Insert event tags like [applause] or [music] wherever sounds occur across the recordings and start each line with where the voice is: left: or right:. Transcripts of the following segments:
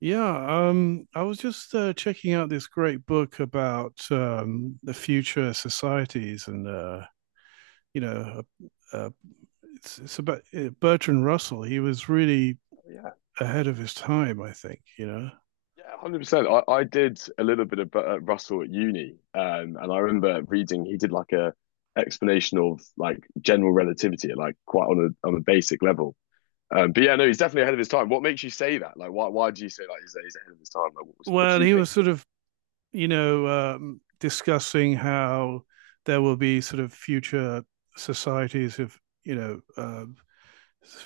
right: Yeah, I was just checking out this great book about the future societies, and uh, you know, uh, uh, it's it's about Bertrand Russell. He was really
left: Yeah,
right: ahead of his time, I think. You know,
left: yeah, 100%. I did a little bit of Russell at uni, and I remember reading he did like a explanation of like general relativity, like quite on a basic level. But yeah, no, he's definitely ahead of his time. What makes you say that? Like, why do you say like he's ahead of his time? Like, what did
right: well,
left: you
right: he was
left: think?
right: sort of discussing how there will be sort of future societies of, you know, um,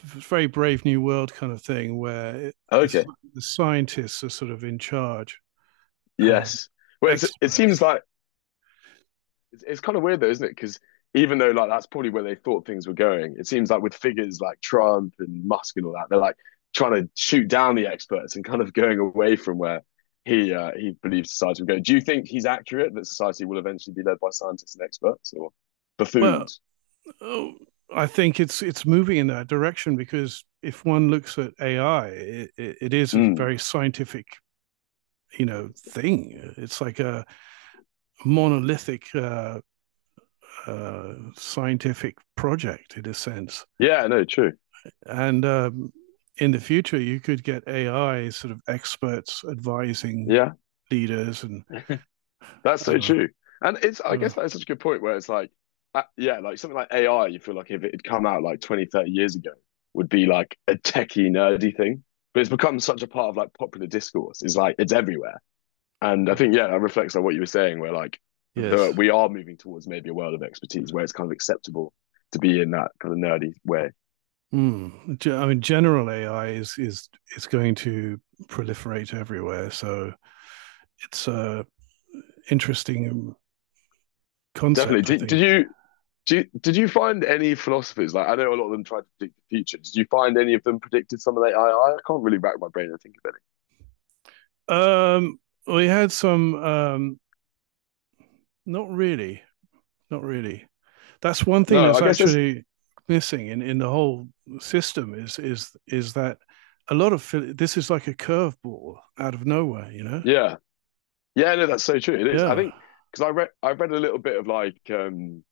right: very brave new world kind of thing where
left: Okay,
right: the scientists are sort of in charge and
left: yes. Well, it seems
right: experts.
left: like it's kind of weird though, isn't it? Because even though like that's probably where they thought things were going, it seems like with figures like Trump and Musk and all that, they're like trying to shoot down the experts and kind of going away from where he believes society will go. Do you think he's accurate that society will eventually be led by scientists and experts or
right: Well,
left: buffoons?
right: oh, I think it's moving in that direction because if one looks at AI, it is a
left: Mm.
right: very scientific, you know, thing. It's like a monolithic scientific project in a sense.
left: Yeah, no, true.
right: And in the future, you could get AI sort of experts advising
left: Yeah.
right: leaders and
left: That's so
right: uh,
left: true. And I
right: uh,
left: guess that's such a good point where it's like, yeah, like something like AI, you feel like if it had come out like 20, 30 years ago, would be like a techie, nerdy thing. But it's become such a part of like popular discourse. It's like, it's everywhere. And I think, yeah, that reflects on what you were saying, where like
right: yes.
left: we are moving towards maybe a world of expertise where it's kind of acceptable to be in that kind of nerdy way.
right: Mm. I mean, general AI is going to proliferate everywhere, so it's a interesting
left: Definitely.
right: concept, I
left: Did, did
right: think.
left: you, do you, did you find any philosophers? Like, I know a lot of them tried to predict the future. Did you find any of them predicted some of the AI? I can't really rack my brain and think of.
right: Um, we had some, not really, not really. That's one thing
left: No,
right: that's
left: I guess there's,
right: actually missing in the whole system is that a lot of this is like a curveball out of nowhere, you know?
left: yeah. Yeah, no, that's so true. It is. I
right: Yeah.
left: think because I read a little bit of like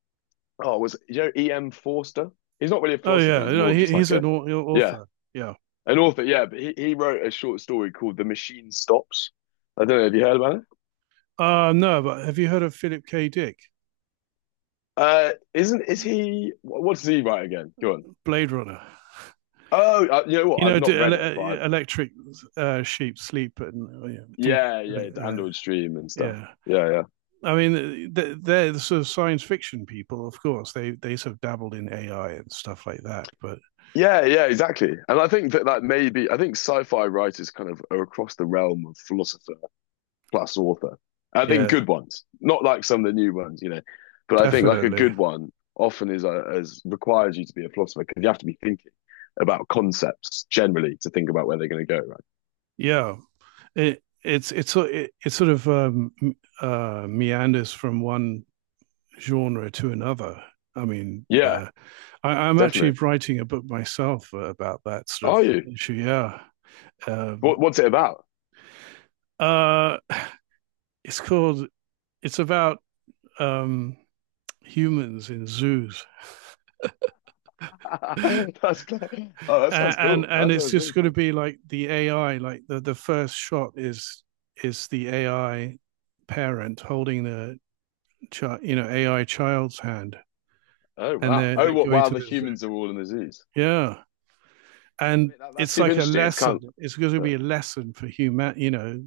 left: oh you know E.M. Forster? He's not really a
right: Oh
left: philosopher, he's
right: yeah,
left: more of just like
right: he's
left: a,
right: an
left: yeah,
right: author. Yeah.
left: an author, yeah, but he wrote a short story called The Machine Stops. I don't know if you heard about it.
right: No, but have you heard of Philip K. Dick,
left: Isn't is he wh- What does he write again? Go on.
right: Blade Runner?
left: Oh, you know
right: You
left: what? I've
right: know,
left: not
right: do ele-
left: read it, but I've,
right: uh, electric sheep sleep and yeah, do
left: yeah, yeah, the
right: uh,
left: Android Stream and stuff.
right: yeah.
left: Yeah, yeah.
right: I mean, they're the sort of science fiction people, of course. They sort of dabbled in AI and stuff like that, but
left: Yeah, yeah, exactly. And I think that that may be, I think sci-fi writers kind of are across the realm of philosopher plus author. I think
right: yeah,
left: good ones, not like some of the new ones, you know. But I think like a
right: definitely,
left: good one often is as requires you to be a philosopher because you have to be thinking about concepts generally to think about where they're going to go. Right?
right: yeah. It it's so- it sort of meanders from one genre to another. I mean,
left: Yeah,
right: I'm actually
left: definitely.
right: writing a book myself about that sort of
left: Are you?
right: issue. Yeah,
left: What,
right: um,
left: what's it about?
right: uh, it's called it's about um, humans in zoos, [laughs] and,
left: [laughs] That's cool. Oh, that sounds cool.
right: and
left: That
right: it's
left: sounds
right: just
left: really
right: going to
left: cool.
right: be like the AI. Like the first shot is the AI parent holding the child, you know, AI child's hand,
left: Oh
right: and
left: wow.
right: they're
left: Oh,
right: they're
left: what?
right: going
left: Wow,
right: to
left: the
right: the zoo.
left: humans are all in the zoos.
right: Yeah,
left: Yeah, I
right: and
left: mean, that's
right: it's
left: super
right: like a
left: interesting. It's kind of.
right: lesson. It's going to be a lesson for human. You know,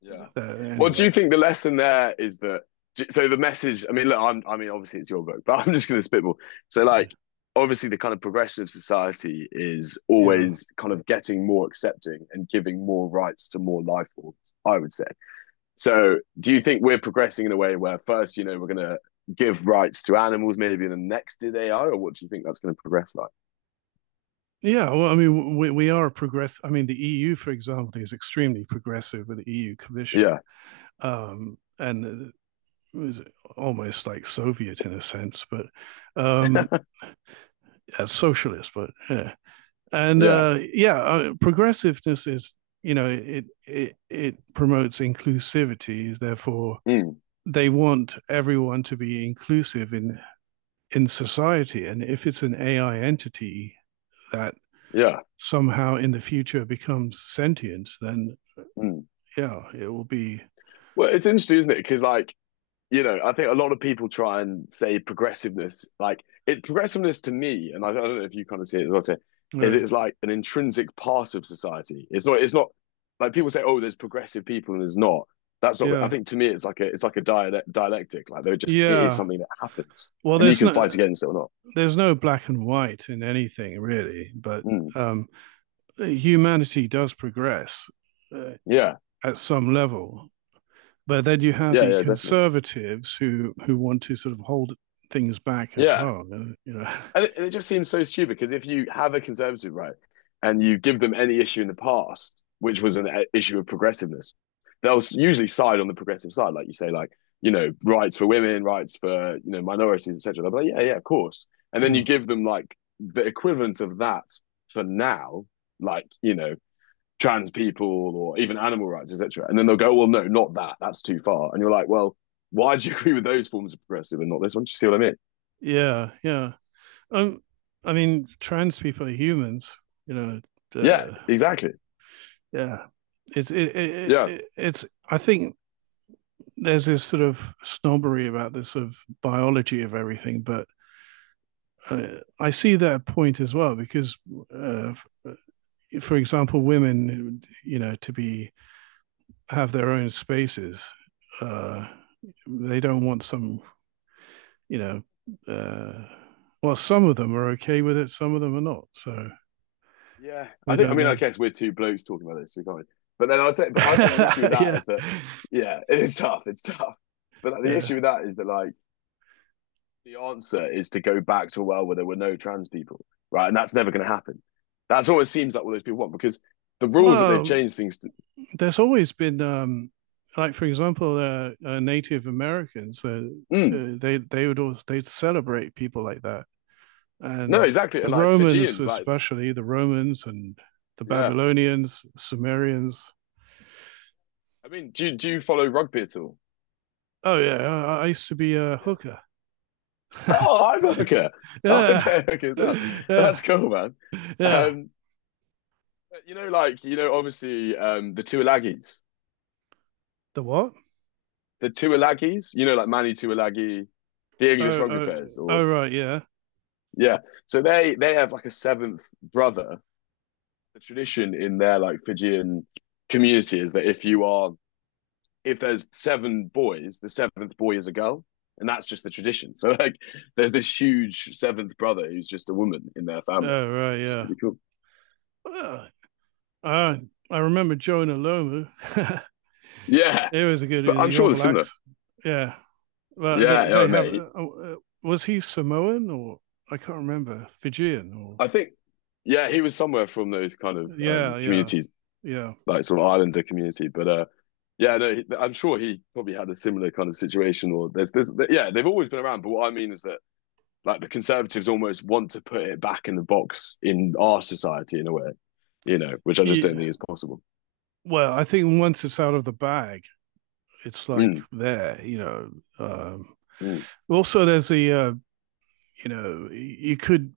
left: Yeah.
right: the,
left: Well, do
right: anyway.
left: you think the lesson there is that? So the message. I mean, look. I mean, obviously it's your book, [laughs] but I'm just going to spitball. So,
right: Yeah.
left: like, obviously the kind of progression of society is
right: Yeah.
left: always kind of getting more accepting and giving more rights to more life forms, I would say. So, do you think we're progressing in a way where first, you know, we're going to give rights to animals, maybe the next is AI, or what do you think that's going to progress like?
right: Yeah, well, I mean, we are a progress. I mean, the EU, for example, is extremely progressive with the EU Commission
left: Yeah.
right: and it was almost like Soviet in a sense, but um,
left: [laughs]
right: as socialist, but yeah. And
left: Yeah.
right: progressiveness is, you know, it promotes inclusivity. Therefore,
left: Mm.
right: they want everyone to be inclusive in society. And if it's an AI entity that
left: Yeah.
right: somehow in the future becomes sentient, then
left: Mm.
right: yeah, it will be,
left: Well, it's interesting, isn't it? Because like, you know, I think a lot of people try and say progressiveness, like it progressiveness to me, and I don't know if you kind of see it as well, too, is
right: uh,
left: it's like an intrinsic part of society. It's not like people say, oh, there's progressive people and there's not. That's not, I
right: yeah,
left: think to me, it's like a dialectic. Like they're just, it is
right: yeah.
left: something that happens
right: Well,
left: and you can fight against it or not.
right: there's no black and white in anything really, but
left: Mm.
right: um, humanity does progress uh,
left: Yeah.
right: at some level. But then you have
left: Yeah.
right: the
left: Yeah. Definitely.
right: conservatives who want to sort of hold things back as
left: Yeah.
right: well. You know,
left: And it just seems so stupid because if you have a conservative right and you give them any issue in the past, which was an issue of progressiveness, they'll usually side on the progressive side, like you say, like you know rights for women, rights for you know minorities, etc. They'll be like, yeah, yeah, of course. And then you
right: mm.
left: give them like the equivalent of that for now, like you know trans people or even animal rights, etc. And then they'll go, well, no, not that. That's too far. And you're like, well, why do you [laughs] agree with those forms of progressive and not this one? Do you see what I mean?
right: Yeah, yeah. Um, I mean, trans people are humans. You know,
left: Yeah,
right: uh,
left: exactly.
right: yeah. It's it, it,
left: Yeah.
right: it, it's. I think there's this sort of snobbery about this sort of biology of everything, but I see that point as well because, uh, for example, women, you know, to be have their own spaces, uh, they don't want some, you know, uh, well, some of them are okay with it, some of them are not. So
left: Yeah,
right: we
left: I think. I
right: don't
left: mean,
right: know.
left: I guess we're two blokes talking about this, so we can't really. But then I'd say, but I'd say the issue with
right: [laughs]
left: that
right: Yeah,
left: is that, yeah, [laughs] it is tough. It's tough. But like, the issue
right: yeah.
left: with that is that like the answer is to go back to a world where there were no trans people, right? And that's never going to happen. That's what it seems like all those people want because the rules that they've
right: Well,
left: changed things to.
right: there's always been, like for example, Native Americans.
left: Mm,
right: They would always they'd celebrate people like that.
left: no,
right: And
left: exactly. And
right: the
left: like
right: Romans,
left: Fijians, like
right: especially the Romans and the
left: yeah.
right: Babylonians, Sumerians.
left: I mean, do you follow rugby at all?
right: Oh yeah, I used to be a
left: Yeah.
right: hooker. [laughs]
left: Oh, I'm a hooker. I
right: Yeah,
left: play a hooker [laughs] as well. That's
right: yeah,
left: cool, man.
right: yeah.
left: Um, You know, like you know, obviously the Tuilagis,
right: The what?
left: the Tuilagis. You know, like Manny Tuilagi, the
right: Oh,
left: English rugby
right: oh,
left: players,
right: oh,
left: or
right: right, yeah.
left: yeah. So they have like a seventh brother. The tradition in their like Fijian community is that if
right: Yeah,
left: you are if there's seven boys, the seventh boy is a girl, and that's just the tradition. So like, there's this huge seventh brother who's just a woman in their family,
right: oh, right,
left: which is
right: yeah.
left: pretty cool.
right: Oh, I I remember Jonah Lomu. [laughs]
left: Yeah,
right: He was a good
left: but I'm
right: the
left: sure they're
right: Orval
left: similar.
right: Axe. Yeah, but
left: Yeah, oh
right: they have.
left: mate,
right: Oh, was he Samoan or I can't remember Fijian or
left: I think, yeah, he was somewhere from those kind of
right: yeah, yeah,
left: communities,
right: yeah.
left: like sort of Islander community. But yeah, no, I'm sure he probably had a similar kind of situation. Or there's, yeah, they've always been around. But what I mean is that like the conservatives almost want to put it back in the box in our society in a way, you know, which I just don't
right: Yeah.
left: think is possible.
right: Well, I think once it's out of the bag, it's like
left: Mm,
right: there, you know. Um,
left: mm.
right: Also, there's you know, you could,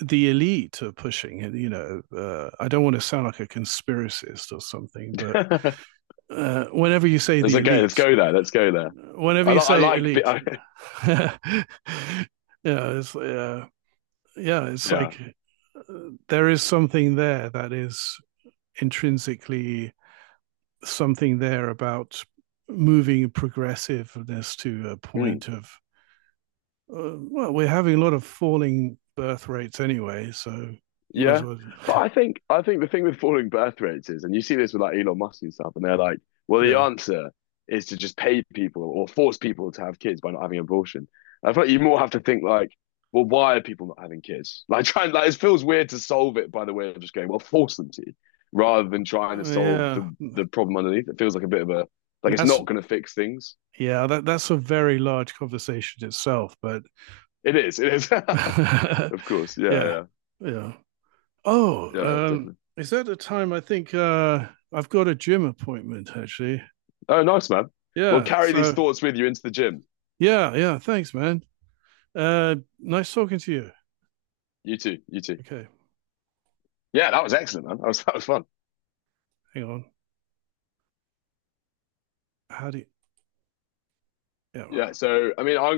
right: the elite are pushing it, you know. I don't want to sound like a conspiracist or something, but
left: [laughs]
right: whenever you say
left: It's
right: the
left: okay. Let's
right: elite,
left: go there. Let's go there.
right: whenever
left: I
right: you
left: like, I
right: say
left: like,
right: elite,
left: bi-
right: [laughs] yeah, it's, uh, yeah,
left: [laughs]
right: it's
left: yeah.
right: like uh, there is something there that is intrinsically something there about moving progressiveness to a
left: Mm.
right: point of well, we're having a lot of falling birth rates anyway, so might as
left: Yeah.
right: well.
left: But
right: [laughs]
left: I think the thing with falling birth rates is, and you see this with like Elon Musk and stuff, and they're like, well, the
right: Yeah.
left: answer is to just pay people or force people to have kids by not having an abortion. I thought you more have to think like, well, why are people not having kids? [laughs] Like trying like it feels weird to solve it by the way of just going, well, force them to, rather than trying to solve
right: Yeah,
left: the problem underneath. It feels like a bit of a like it's
right: that's
left: not gonna fix things.
right: yeah, that's a very large conversation itself. But
left: It is, it is.
right: [laughs] yeah,
left: [laughs] Of course. Yeah, yeah.
right: yeah.
left: Yeah,
right: Oh,
left: definitely.
right: is that the time? I think I've got a gym appointment actually.
left: Oh, nice man. Well,
right: Yeah.
left: carry these
right: So
left: thoughts with you into the gym.
right: yeah, yeah. Thanks, man. Nice talking to you.
left: You too. You too.
right: Okay,
left: Yeah, that was excellent, man. That was fun.
right: hang on. How do you,
left: Yeah.
right: yeah.
left: So I mean, I